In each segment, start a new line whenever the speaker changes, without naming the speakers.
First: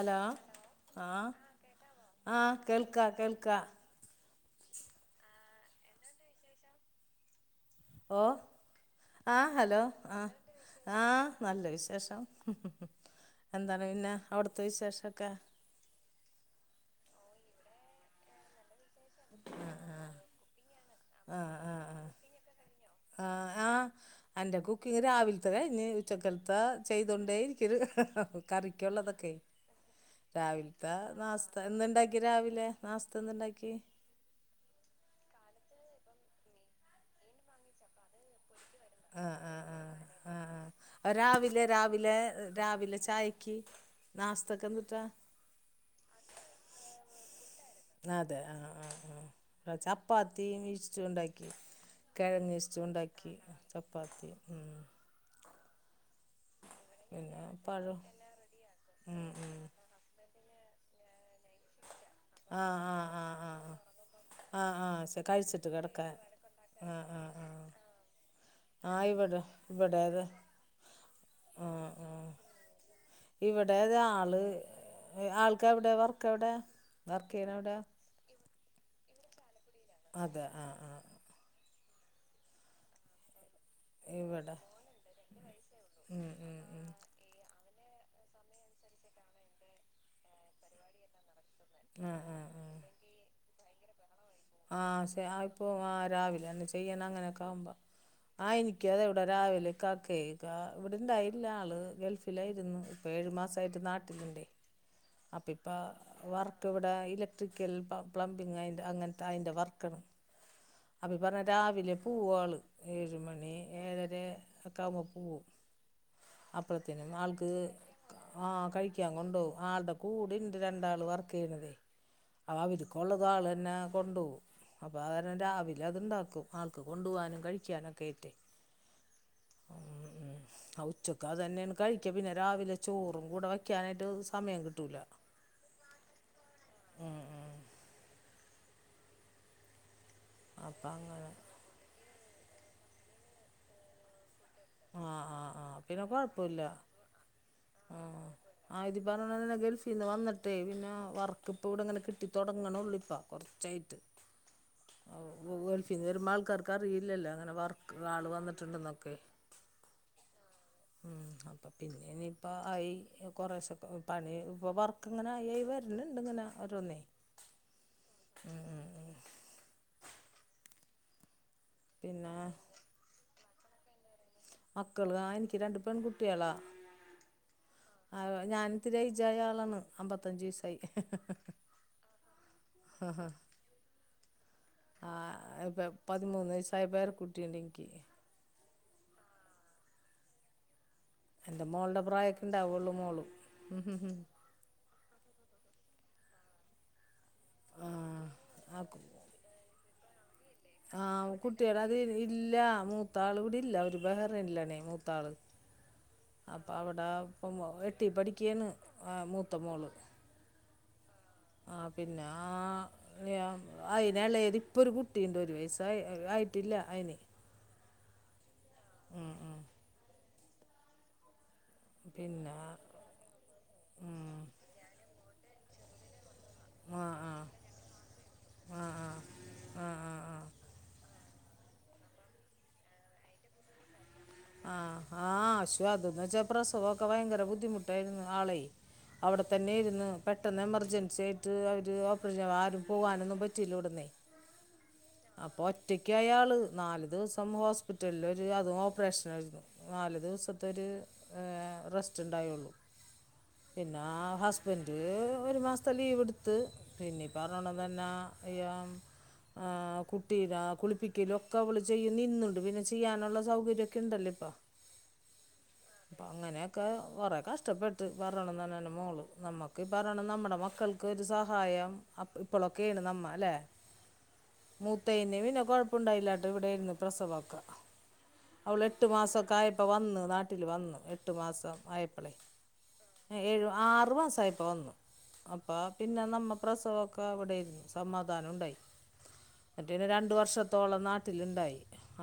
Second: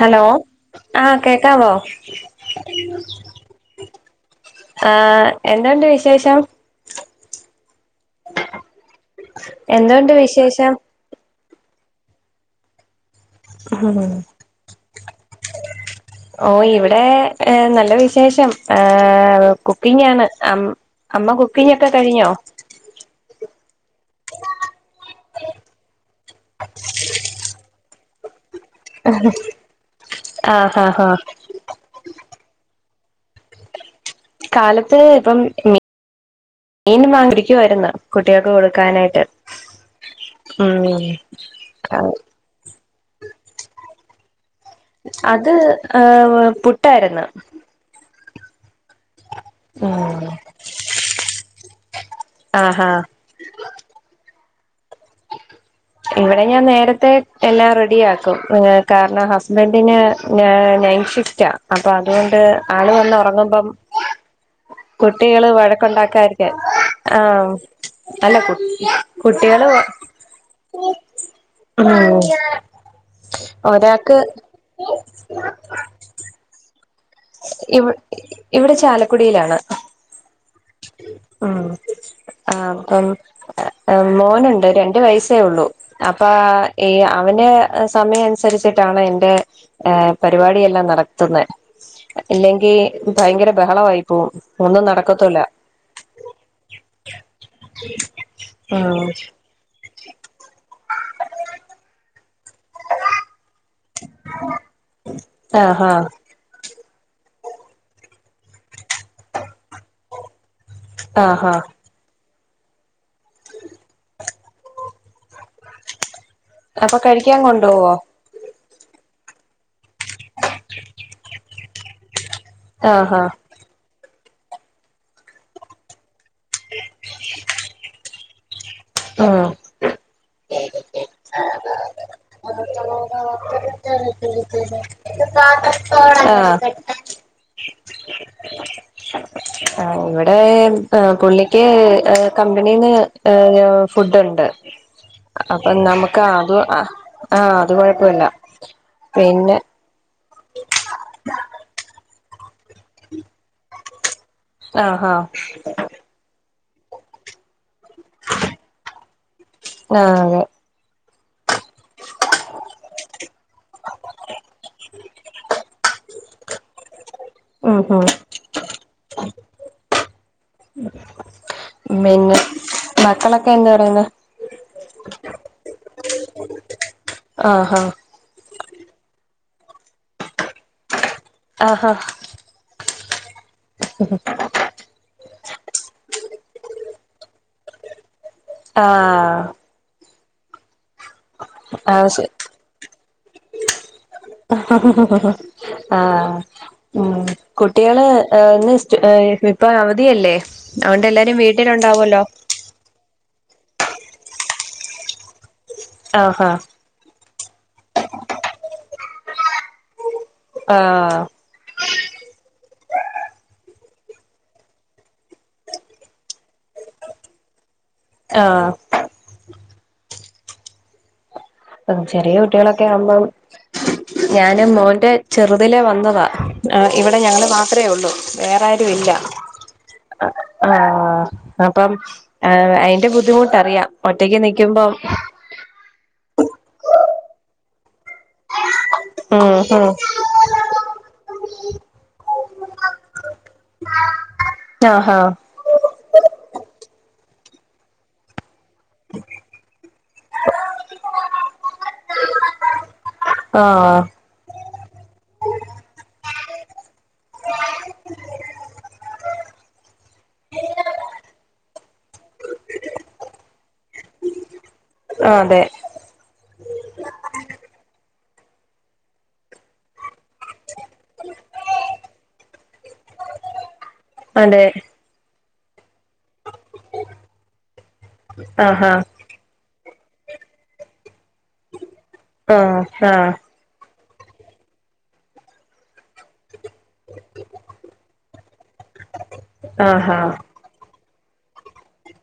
Hello
ആ
ആഹ കേക്കാവോ
ആ കേൾക്കാ കേൾക്കാ
ആ എന്തണ്ട് വിശേഷം
ഓ ആഹ ഹലോ
എന്തുണ്ട്
ആഹ
വിശേഷം
ആഹ നല്ല വിശേഷം എന്താണ് പിന്നെ അവിടുത്തെ വിശേഷം ക്ക
ഓ ഇവിടെ ഹ നല്ല വിശേഷം കുക്കിങ്ങ് ആണ് അമ്മ
ആ ആ
കുക്കിംഗ്ഒക്കെ കഴിഞ്ഞോ
എന്റെ കുക്കിങ് രാവിൽത്തെ കയിഞ്ഞ്. ഉച്ചക്കൽത്തെ ചെയ്തോണ്ടേ ഇരിക്ക്ന്ന് കറിക്ക്ള്ളതൊക്കെ.
ആഹ്
രാവിൽത്തെ
ആഹ് ആഹ്
നാശ്ത, എന്നണ്ടാക്കിയെ രാവിലെ? നാസ്ത്ത എന്ത്ണ്ടാക്കി?
കാലത്ത് ഇപ്പം മീ മീനും വാങ്ങിയിരിക്കുവാര്ന്ന് കുട്ട്യോൾക്ക് കൊടു
ആ
ക്കാനായിട്ട്
ആ ആ ആ രാവിലെ രാവിലെ രാവിലെ ചായക്ക് ന്നാസ്
അത് ആഹ് വേ പുട്ടാര്ന്നു
അതെ ആഹ് ആഹ് ആഹ് ആഹ്
ഉം
ചപ്പാത്തിയും ഇഷ്റ്റ്യൂ ഇണ്ടാക്കി. കെഴങ്ങ് ഇഷ്റ്റ്യൂ
ആഹാ
ഇണ്ടാക്കി. ചപ്പാത്തിയും
ഇവിടെ ഞാൻ നേരത്തെ
പിന്നെ
എല്ലാം
പഴം
റെഡിയാക്കും ങേ
ഉം
കാരണം
ഉം
ഹസ്ബൻഡിന് ഏ നൈറ്റ് ഷിഫ്റ്റാ ഹ പ്പ അതോണ്ട്
ആ
ആള്
ആ
വന്ന്
ആ ആ
ഒറങ്ങുമ്പം
ആ ആ ആ ശ-
കുട്ടികള്
കഴിച്ചിട്ട് കിടക്കാൻ
വഴക്കുണ്ടാക്കാതിരിക്കാൻ ആ അല്ല കുട്ട് കുട്ട്യാള്
ഉം ഉം ഇവിടെത
ഒരാൾക്ക്
ആള് ആൾക്കെവെടെ വർക്കെവെടെ വർക്കെയ്യ്ണെവിട
ഇവി ഇവിടെ ചാലക്കുടിയിലാണ്
ആ ആ
[inaudible] ഹ്
ഇവിടെ
മോനുണ്ട് രണ്ട് വയസ്സേ ഉള്ളൂ
ഉം
അപ്പാ
ഉം ഉം
ഈ അവന് സമയന്സരിച്ചിട്ടാണ് എന്റെ ഏഹ് പരിപാടിയെല്ലാം നടത്ത്ന്നേ
ആ ആ
ഇല്ലെങ്കീ
ആ
ഭയങ്കരം ബഹളവായി പോവും ഒന്നും നടക്കത്തൂല്ല
പോം. ആ രാവിലെലെന്നെ ചെയ്യണം അങ്ങനൊക്കാവുമ്പോ ആ എനിക്കു അതെ
ഉം
ഇവിടെ രാവിലെ ഇക്കാക്കെ ഇക്ക ഇവിടെണ്ടായില്ല ആള് ഗൾഫിലായിരുന്നു ഇപ്പൊ ഏഴ് മാസ ആയിട്ട് നാട്ട്ല്ണ്ട് അപ്പ ഇപ്പ
ആഹാ
വർക്ക്‌ ഇവ് ആ ഇലക്ട്രിക്കൽ പ പ്ലംബിങ്ങായിന്റെ അങ്ങനെ അയിന്റെ വർക്കണ്. അപ്പ ഈ പറഞ്ഞപോലെ
ആഹാ
രാവിലെ പൂവു ആള് ഏഴ് മണി ഏഴര ഒക്കെയാവുമ്പോ പോവും.
അപ്പൊ
അപ്പഴത്തീനും
കഴിക്കാൻ
ആൾക്ക്
കൊണ്ടുപോവോ
ആഹ് കഴിക്കാൻ കൊണ്ടോവും ആൾടെ കൂടെ ഇണ്ട് രണ്ടാള് വർക്കെയ്യണതേ
ആഹാ
അവരുകൊള്ളതും ആളെന്നെ കൊണ്ടോവും അപ്പോ അത് കാരണം രാവിലെ അത്ണ്ടാ ക്കും ആൾക്ക് കൊണ്ടു പോകാനും കഴിക്കാനൊക്കെ ആയിട്ടേ
ഉം
ഉം ഉം ഉച്ചക്ക് അതന്നെയണ് കഴിക്ക പിന്നെ രാവിലെ ചോറും കൂടെ വെക്കാനായിട്ട് സമയം കിട്ടൂല ഉം ഉം
ആ ഇവിടെ ഏമ്
അപ്പം അങ്ങനെ
പുള്ളിക്ക് എ കമ്പനിന്ന് എ ഫുഡ്‌ ഇണ്ട്
ആ ആ ആ
അപ്പൊ
പിന്നെ
നമുക്ക് ആത്
കുഴപ്പമില്ല
ആ അത്
ആ
കൊഴപ്പവില്ല പിന്നെ
ട്ടെ പിന്നെ വർക്കിപ്പ ഇവിടെങ്ങനെ കിട്ടി തൊടങ്ങോള്ളിപ്പ കോറച്ചായിട്ട്
ആ ഹ
ക്കറിയില്ലല്ല അങ്ങനെ വർ ക്ക്‌ ആള് വന്നിട്ടുണ്ടന്നൊക്കെ
ആ അതെ
മ് അപ്പ പിന്നെ ഇനിയിപ്പോ ആയി കോറേശ്ശെ പണി ഇപ്പ വർക്ക് ഇങ്ങനെ ആയി ആയി വര്നിണ്ട് ഇങ്ങനെ ഓരോന്നേ
ഉം ഹും
പിന്നെ
മേന്ന് മക്കളൊ ന്ത് പറയുന്നു
മക്കള് ആ എനിക്ക് രണ്ടു പേൺ കുട്ടിയെള
ആഹാ
അവ ഞാൻ ഇത്തിരി എയ്ജ് ആയ ആളാണ് അമ്പത്തഞ്ചു വയസായി ഹ് ഹ്‌
ആഹാ
ആ പതിമൂന്ന് വയസായ പേരകുട്ടിയിണ്ട് ഇനിക്ക്
ആ
എന്റെ മോൾടെ
ആഹ് ശ
പ്രായൊക്കെ ഇണ്ടാവുള്ളൂ മോളും ഹും ഹും
ആ ഉം കുട്ടിയള് ഇന്ന് ഇസ്റ്റ് എപ്പോഴ അവ പ്രിയല്ലേ
ആ കുട്ടിയള് അത് ഇല്ല മൂത്താള് ഇവിടില്ല അവനു ബഹറിൻലാണെ മൂത്താള്
ആഹാ
അപ്പൊ അവടെ ഇപ്പൊ മോൻ എട്ടിൽ പഠിക്കേണ് ആ മൂത്ത മോള്
ആ
യ അയിന്ളേത് ഇപ്പൊ ഒരു കുട്ടിണ്ട് ഒരു വയസായി അ ആയിട്ടില്ല അയിന്
ആഹ്
ഉം ഉം
ചെറിയ
പിന്നെ
കുട്ടികളൊക്കെ ആവുമ്പം
ഉം
ഞാന് മോന്റെ ചെറുതിലെ വന്നതാ ആ
ആഹ്
ഇവിടെ ഞങ്ങള്
ആഹ്
മാത്രേ ഉള്ളൂ വേറെ
ആഹ്
ആരുംഇല്ല
ആഹ് ആഹ്
ആ
ആഹ് ആഹ്
ആഹ് അപ്പം അയിന്റെ ബുദ്ധിമുട്ടറിയാം ഒറ്റക്ക് നിക്കുമ്പം
ആഹ് ആഹ് അശ്വാ അതൊന്നച്ചാ പ്രസവമൊക്കെ ഭയങ്കര ബുദ്ധിമുട്ടായിരുന്നു ആളെ
ഉം
അവടെത്തന്നെ
ഉം
ആയിരുന്ന് പെട്ടെന്ന് എമർജൻസി ആയിട്ട് അവര് ഓ പ്പറേഷൻ ആരും പോവാനൊന്നും പ റ്റില്ലന്നൊടിന്നെ
ആഹാ
അപ്പൊ ഒറ്റക്ക് അയാള് നാല് ദീസം ഹോസ്പിറ്റലല് ഒരു അത് മാ [unintelligible] നാല് ദിവസത്തെരു റെസ്റ്റ് ഉണ്ടായുള്ളു
ആഹ്
പിന്നെ ഹസ്ബൻഡ് ഒരു മാസത്തെ ലീവ് ടുത്തു ത്ത് പിന്നീപ്പറോണംതന്നെ [unintelligible] ആ കുട്ടിനാ കുളിപ്പിക്കലും ഒക്കെ അവള് ചെയ്യുംനിന്നുണ്ട് പിന്നെ ചെയ്യാനുള്ള സൗകര്യ [unintelligible] ക്കെണ്ടല്ലോ
ആഹ് അതെ
ഇപ്പൊ അങ്ങനെയൊക്കെ കൊറെ കഷ്ടപ്പെട് പറണം തന്നന്റ മോള് നമ്മുക്ക ഇ പറയണം നമ്മുടെ മക്ക ക്കൾക്ക് ഒരു സഹായം ഇപ്പോളൊക്കെയണ് നമ്മ അല്ലേ
അതെ
മൂത്തയിനെ പിന്നെ കുഴപ്പു--ണ്ടാ--യില്ല ഇവിടെയിരുന്നു പ്രസവക്കെ
ആഹാ
എട്ട് മാസക്കാ ആയപ്പോ പ്പോ വന്ന് നാട്ടില് വന്ന് എട്ട് മാസം ആയപ്
ആഹ് ആഹ്
റു---സായപ്പോ വന്നു അപ്പോൾ പിന്നെ നമ്മ പ്രസവൊക്കെ അവിടെരുന്നു സമാധാനം ഉണ്ടായി റ്റേ
ആഹാ
രണ്ട് വർഷത്തോളം നാട്ടിൽ ട്ടിലുണ്ടായി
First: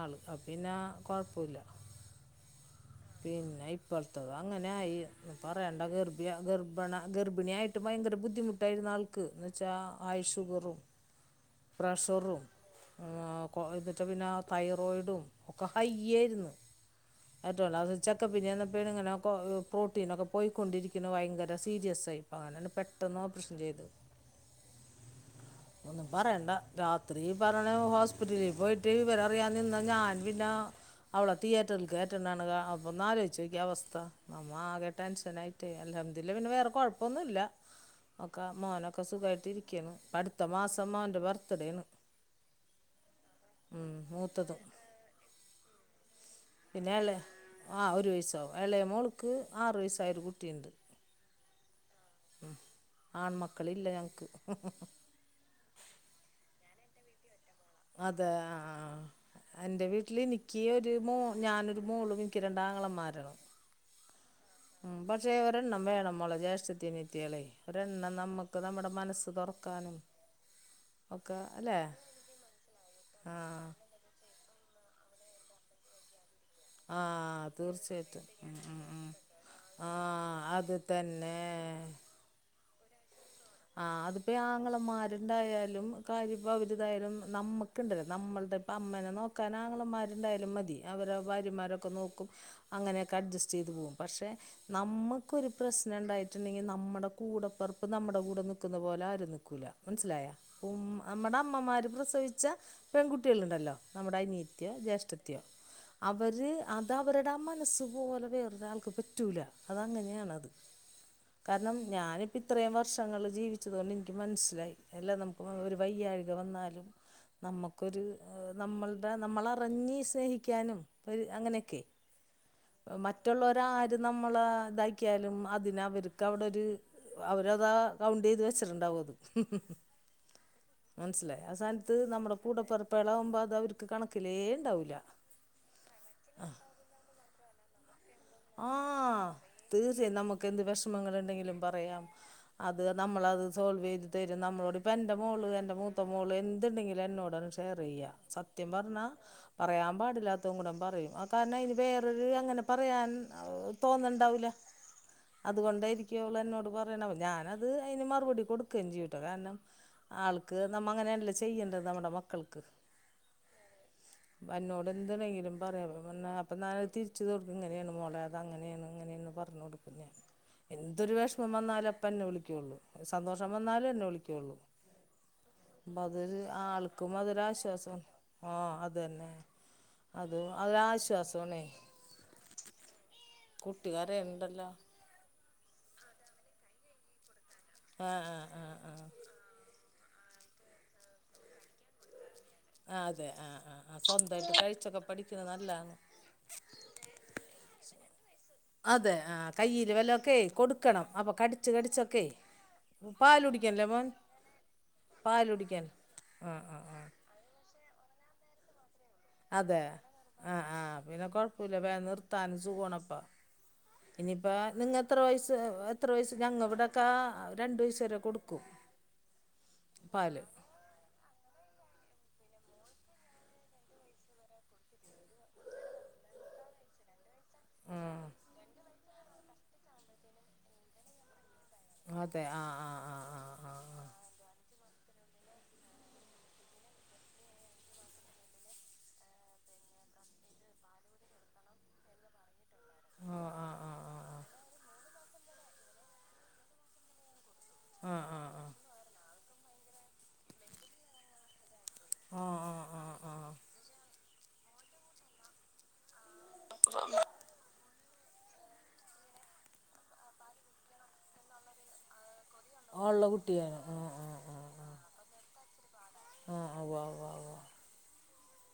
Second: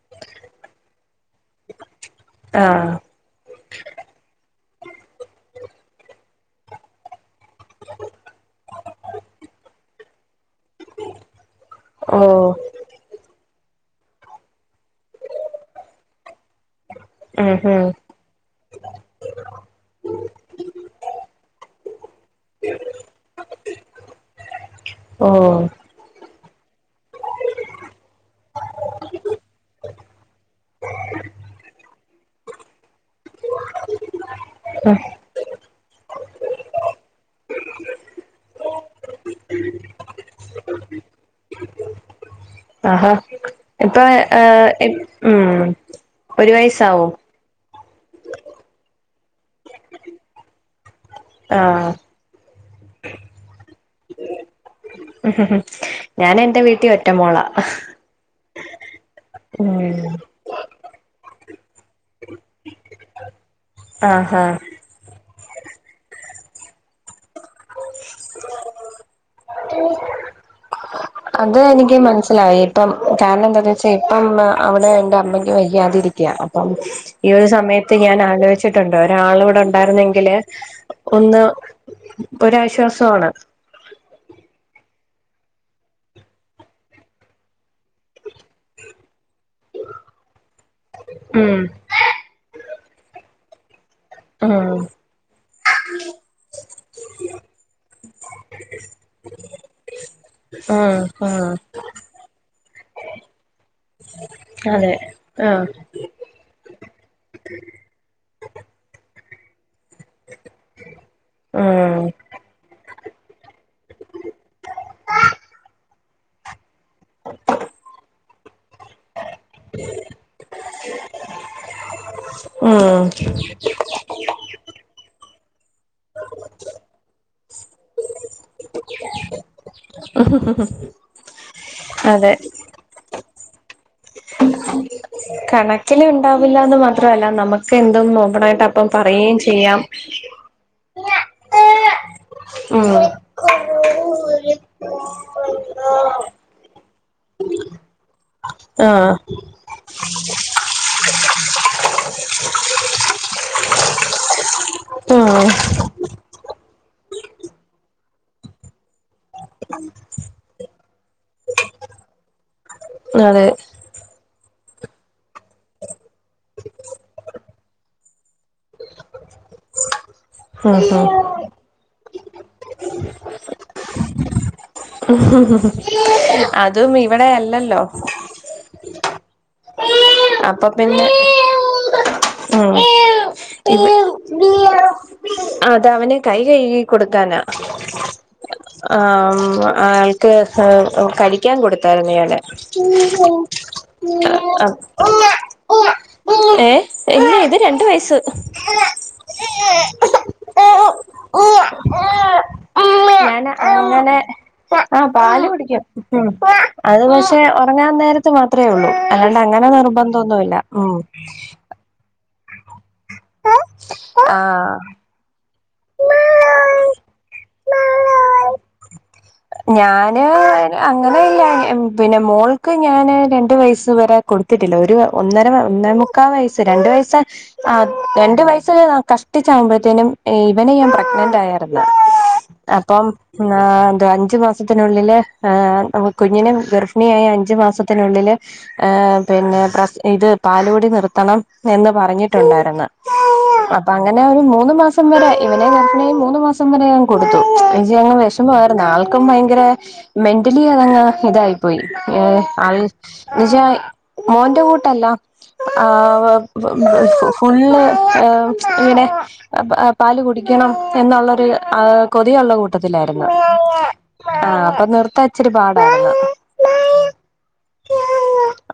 ആൾ പിന്നെ കുഴപ്പമില്ല
ആഹ്
പിന്നെ ഇപ്പോളത്തെദ് അങ്ങനെ ന്നെ ആയി ഒന്നും പറയണ്ട ഗർഭ ഗർഭണ ഗർഭിണി ണിയായിട്ട് ഭയങ്കര ബുദ്ധിമുട്ടായിരുന്ന് ആൾക്ക് എന്നുവെച്ചാൽ ഹൈ ഷുഗർ പ്രഷറും
ഓഹ്
ഹാവൂ ഓ എന്നിട്ട് പിന്ന തൈറോയിഡും ഒക്ക വയ്യായിരുന്നു
ഉം
ഏറ്റോ
ഉം
എളയാള് ചെക്കപ്പിന് ചെന്നപ്പേണ് ഇങ്ങനെ കോ പ്രോട്ടീനൊക്കെ പോയ്ക്കൊണ്ടിരിക്ക്ണ് വയങ്കര സീരിയസായി അങ്ങനന്നെ പെട്ടെന്നോപ്പറേഷൻ ചെയ്ത്
ഓഹ്
ഒന്നും പറയണ്ട രാത്രി പറഞ്ഞ് ഹോസ്പിറ്റലീ പോയിട്ട് വിവരറിയാൻ നിന്ന ഞാൻ പിന്ന അവള തിയേറ്ററില് കേ [unintelligible] ഒന്നാലോയിച്ചോക്ക്യേ അവസ്ഥ നമ്മ ആകെ ടെൻഷനായിറ്റേ എല്ലാം ഇല്ല പിന്നെ വേറ കൊഴപ്പമൊന്നുല്ല ഒക്ക മോനൊക്ക സുഖായിട്ട് ഇരിക്ക്യെണ് അടുത്ത മാസം മോൻ്റെ ബർത്ത്ഡേണ്
ആഹാ ഇപ്പൊ
മൂത്തതും
ഏഹ് ഉം ഒരു
പിന്നെ
വയസാവോ
ഇളയ ആ ഒരു വയസ്സാവും എളയ മോള്ക്ക് ആറ് വയസ്സായൊരു കുട്ടിയിണ്ട്
ആഹ്
ഇല്ല ഞങ്ങ്ക്ക്
ഞാനെന്റെ വീട്ടീ ഒറ്റമോളാ
അതെ ആ ആ ആ
ഉം
അന്റെ വീട്ടിലെനിക്കി ഒരു മോ ഞാനൊരു മോളും എനിക്ക് രണ്ടാങ്ങളമാര് [unintelligible]
ആഹ് ആഹ്
ക്ഷേ ഒരെണ്ണം വേണം മോളെ ജ്യേഷ്ഠത്തി അനിയത്തിയളെ ഒരെണ്ണം നമ്മക്ക് നമ്മടെ മനസ്സ് തൊറക്കാനും
അത് എനിക്ക് മനസ്സിലായി ഇപ്പം കാരണം
ആഹ്
എന്താന്ന് വെച്ചാ ഇപ്പം ആഹ് അവടെ എന്റമ്മയ്ക്ക് വയ്യാതിരിക്ക്യാ ഈ ഒരു
ആഹ്
സമയത്ത്
തീർച്ചയായിട്ടും ഉം ഉം
ഞാനാലോയിച്ചിട്ടുണ്ട്
ഉം
ഒരാളിവിടെ ഒണ്ടായിരുന്നെങ്കില്
ആഹ് അത്
ഒന്ന്
തന്നെ
ഒരാഴ് ശ്വാസവാണ്
ആഹ് അതിപ്പേ ആങ്ങളമാര്ണ്ടായാലും കാര്യിപ്പോ അവരിതായാലും നമ്മുക്ക്ണ്ടല്ലോ നമ്മൾ ഇതിപ്പമ്മേനെ നോക്കാനാങ്ങളമാര്ണ്ടായാലും മതി അവരെ
ഉം
ഭാര്യമാരൊക്കെ നോക്കും അങ്ങനെയൊക്കെ അഡ്ജസ് ചെയ്തുവോ പക്ഷേ
ഉം
നമ്മക്കൊരു പ്രശ്നണ്ടായിട്ടുണ്ടെങ്കി നമ്മടെ കൂടപ്പറപ്പ് നമ്മടെ മ്മട കൂടെ നിക്കുന്ന പോലാരും നിക്കൂല മനസ്സിലായ ഉം നമ്മടമ്മമാര് പ്രസവിച്ച പെൺകുട്ടികള്ണ്ടല്ലോ നമ്മടനിയത്തിയോ
അതെ
ജ്യേഷ്ഠത്തിയോ
ആഹ്
അവര് അതവരുടെ ആ മനസ് പോലെ വേറൊരാൾക്കും പറ്റ് റ്റൂല അതങ്ങനെയാണത് കാരണം
ഉം
ഞാനിപ്പിത്രേം വർഷ് ഷങ്ങള് ജീവിച്ചത് കൊണ്ടെനിക്ക് മൻസ്സിലായി അല്ലാ നമുക്ക് ഒരു വയ്യാഴ്ക വന്നാലും നമ്മുക്കൊരു നമ്മൾ നമ്മളെ അറിഞ്ഞ് സ്നേഹിക്കാനും ഒരു അങ്ങനെയൊക്കെ
ഉം
മറ്റുള്ളവരൊക്കെ നമ്മൾ ഒരു ആക്കിയാലും അതിന് അവർക്ക് അവിടെ ഒരു അവരതാ കൗണ്ട് ചെയ്ത് വെച്ചിട്ടുണ്ടാവും അത് മനസ്സിലായി അസാനത്ത് നമ്മുടെ കൂടപ്പിറപ്പുകൾ ആവുമ്പോൾ അത് അവർക്ക് കണക്ക്
കണക്കില്ല ഉണ്ടാവില്ലാന്ന് മാത്രല്ല നമുക്ക് എന്ത് അതും ഓപ്പണായിട്ട് അപ്പ പറയുകയും ചെയ്യാം
വിഷമങ്ങൾ ഉണ്ടെങ്കിലും പറയാം അത്
ഉം
നമ്മൾ അത് സോൾവ് ചെയ്ത് തരും നമ്മളോട് ഇപ്പ എന്റെ മോള് എന്റെ മൂത്ത മോള് എന്തുണ്ടെങ്കിലും എന്നോടാണ് ഷെയർ ചെയ്യ സത്യം സത്യം പറഞ്ഞാ
ആഹ്
പറയാൻ പാടില്ല അല്ലാത്തും കൂടെ പറയും അ കാരണം അതിനു വേറൊരു അങ്ങനെ പറയാൻ അത് തോന്നുന്നുണ്ടാവൂല്ല
ഉം
അതുകൊണ്ടായിരിക്കു അവൾ എന്നോട് പറയണ ഞാൻ അത് അതിന് മറുപടി കൊടുക്കുകയും ചെയും അത് കാരണം ആൾക്ക് നമ്മൾ അങ്ങനെയണല്ലോ ചെയ്യേണ്ടത് നമ്മുടെ മക്കൾക്ക്
അതെ
എന്നോട് എന്തുണ്ടെങ്കിലും പറയും അപ്പൊ അത് തിരിച്ചും ഇങ്ങനെയാണ് മോളെ അത് അങ്ങനെയാണ് ഇങ്ങനെയാണ് പറഞ്ഞ കൊടുക്കും ഞാൻ
ഉം ഉം
എന്തൊരു വിഷമം വന്നാലും അപ്പോ ഇപ്പോ എന്നെ വിളിക്കും സന്തോഷം വന്നാലും എന്നെ വിളിക്കും കേൾക്കും അതൊരു
അതും
ആൾക്കും
ഇവിടെ
അതൊരു
അല്ലല്ലോ
ആശ്വാസം ആഹ അത് തന്നെ അത്
അപ്പൊ പിന്നെ
ആശ്വാസമാണ്
ഉം ഇവൻ ആ അത് അവന് കൈ കഴുകി കൊടുക്കാനാ ആ ആ കഴിക്കാൻ കൊടുത്തിരുന്നു
ആ അതെ ആ ആ ആ സ്വന്തമായിട്ട്
അട
കഴിച്ചൊക്കെ പഠിക്കുന്നത് നല്ലതാണ്
എ ഇല്ല ഇത് രണ്ട് വയസ്സ്
അതെ ആ കയ്യിൽ വല്ലതൊക്കെ കൊടുക്കണം അപ്പൊ കടിച്ച കടിച്ചൊക്കെ പാൽ
ഞാന്
കുടിക്കല്ലേ മോൻ
അങ്ങനെ ആ
പാല
പാല് കുടിക്കും
കുടിക്കൻ ആ ആ ആ
ഒരു നേരത്തെ മാത്രമേ ഉള്ളൂ അല്ലാതെ അങ്ങനെ
അതെ ആ
നിർബന്ധമൊന്നുമില്ല
ആ
ഉം
പിന്നെ കൊഴപ്പമില്ല വേഗം നിർത്താനും സുഖമാണ് അപ്പോ ഇനിയിപ്പോ
ആഹ്
നിങ്ങൾക്ക് എത്ര വയസ്സ് എത്ര വയസ്സ് ഞങ്ങൾ ഇവിടൊക്കെ രണ്ടു വയസ്സ് വരെ കൊടുക്കും.
ഞാൻ
പാല്
അങ്ങനെ ഇല്ല പിന്നെ മോൾക്ക് ഞാന് രണ്ട് വയസ്സ് വരെ കൊടുത്തിട്ടില്ല ഒരു ഒന്നര ഒന്നേ മുക്കാ വയസ്സ് രണ്ട് വയസ് ആ
ഉം
രണ്ടു വയസ് കഷ്ടിച്ച ആകുമ്പോഴത്തേനും ഇവനെ ഞാൻ പ്രഗ്നന്റ് ആയിരുന്നു
അതെ ആ ആ
അപ്പൊ
ആ ആ ആ ആ
അഞ്ചുമാസത്തിനുള്ളിൽ കുഞ്ഞിനെ ഗർഭിണിയായ അഞ്ചു മാസത്തിനുള്ളിൽ പിന്നെ ഇത് പാലുകുടി നിർത്തണം എന്ന് പറഞ്ഞിട്ടുണ്ടായിരുന്നു.
ആ ആ ആ
അപ്പൊ
ആ
അങ്ങനെ ഒരു മൂന്ന് മാസം വരെ ഇവനെ നോക്കണേന് മൂന്ന് മാസം വരെ ഞാൻ കൊടുത്തു പക്ഷേ
ആ ആ ആ
അവന് വേഷമായി ഒരു നാല ഭയങ്കര മെന്റലി അതങ്ങ് ഇതായി പോയി
ആ
ആള്
ആ ആ
എന്നച്ചാ മോ ബുദ്ധിമുട്ടല്ല ആ വെ ഫ് ഫ്‌ ഫുള്ള് ഇങ്ങനെ പാല് കുടിക്കണം എന്നുള്ളരു യുള്ള
ആ ഉള്ള
കൂട്ടത്തിലായിരുന്നു
കുട്ടിയാണ് ആ
ആഹ് അപ്പൊ നിർത്താൻ ഇച്ചിരി പാടാ
ആഹ് ആഹ് ഉവ്വ ഉവ്വ ഉവ്വ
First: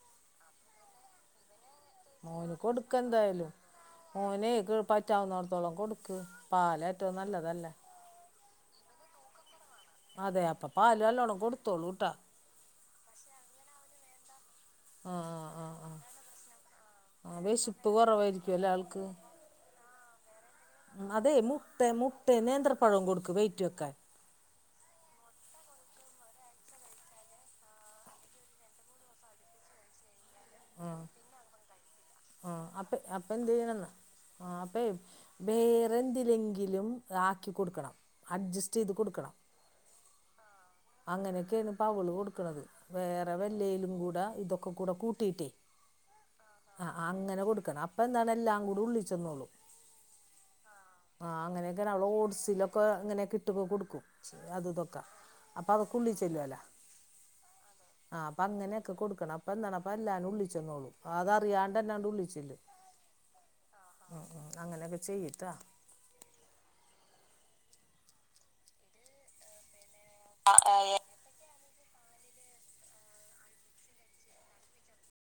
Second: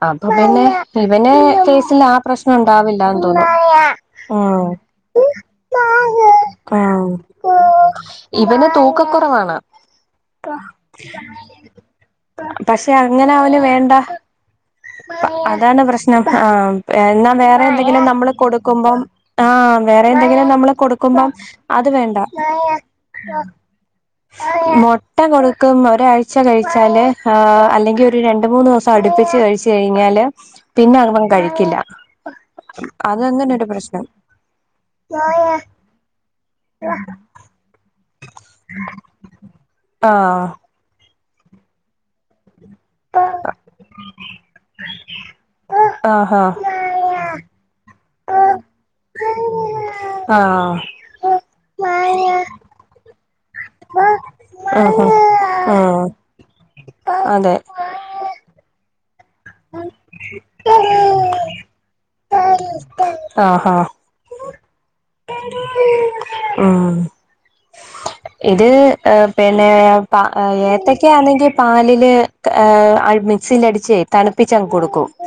അപ്പൊ പിന്നെ ഇവനെ കേ ആ പ്രശ്നം
മോന് കൊടുക്ക്
ഉണ്ടാവില്ല തോന്നി
എന്തായാലും മോനെ പറ്റാവുന്നിടത്തോളം കൊടുക്ക് പാല് ഏറ്റവും നല്ലതല്ലേ
പിന്നെ തൂക്കക്കുറവാണ്
അതെ അപ്പൊ പാല് നല്ലോണം കൊടുത്തോളൂ ട്ടാ
പക്ഷെ അങ്ങനെ അവന് വേണ്ട
ആഹ് ആഹ്
അതാണ്
ആഹ്
പ്രശ്നം ആഹ് എന്നാ
ആ
വേറെ
വിശപ്പ്
എന്തെങ്കിലും നമ്മള്
കുറവായിരിക്കുംല്ലേ
കൊടുക്കുമ്പം
ആൾക്ക്
ആഹ് വേറെ എന്തെങ്കിലും ന
അതെ മുട്ട മുട്ട നേന്ത്രപ്പഴം കൊടുക്കും വെയിറ്റ് വെക്കാൻ
മുട്ട കൊടുക്കും ഒരാഴ്ച കഴിച്ചാല് അല്ലെങ്കിൽ ഒരു രണ്ട് മൂന്ന് ദിവസം അടുപ്പിച്ച് കഴിച്ച കഴിഞ്ഞാല് പിന്നെ
ആഹ്
അവൻ കഴിക്കില്ല
ആഹ് അപ്പ അപ്പ എന്ത്
അതങ്ങനെ ഒരു
ചെയ്യണന്നാ
പ്രശ്നം
അപ്പ വേറെന്തിലെങ്കിലും ആക്കിക്കൊടുക്കണം അഡ്ജസ് റ്റ് ചെയ്ത് കൊടുക്കണം
അഹ്
അങ്ങനെയൊക്കെയാണ് ഇപ്പവള് കൊടുക്ക്ണത് വേറെ വല്ലയിലും കൂടെ ഇതൊക്കെ കൂടെ കൂ ടി ടി
ആഹാ
അ ആ അങ്ങനെ കൊടുക്കണം അപ്പം എന്താണ് എല്ലാം കൂടി ഉള്ളിച്ചെന്നോളും
ആഹ്
ആഹ് അങ്ങനെയൊക്കെ അവള് ഓട്സിലൊക്കെ ഇങ്ങനെ കിട്ടുമ്പം കൊടുക്കും ശ അത്
ആഹാ
ഇതൊക്കെ
ആഹ്
അ അത്ക്കുള്ളി ചെല്ലോല
അതെ
ആ അപ്പ അങ്ങനെയൊക്കെ കൊടുക്കണം അപ്പ എന്താണ് അപ്പ എല്ലാതും ഉള്ളിച്ചെന്നോളും അത അറിയാണ്ടെ ന്നെ ഉള്ളിച്ചെല്ലും
ആ ഹാ
ഉം ഉം അങ്ങനെയൊക്കെ ചെയ്യട്ടാ
ഉം ഇത് പിന്നെ ഏത്തക്ക ആണെങ്കിൽ പാലില് മിക്സിൽ അടിച്ച് തണുപ്പിച്ചങ്ങ് കൊടുക്കും.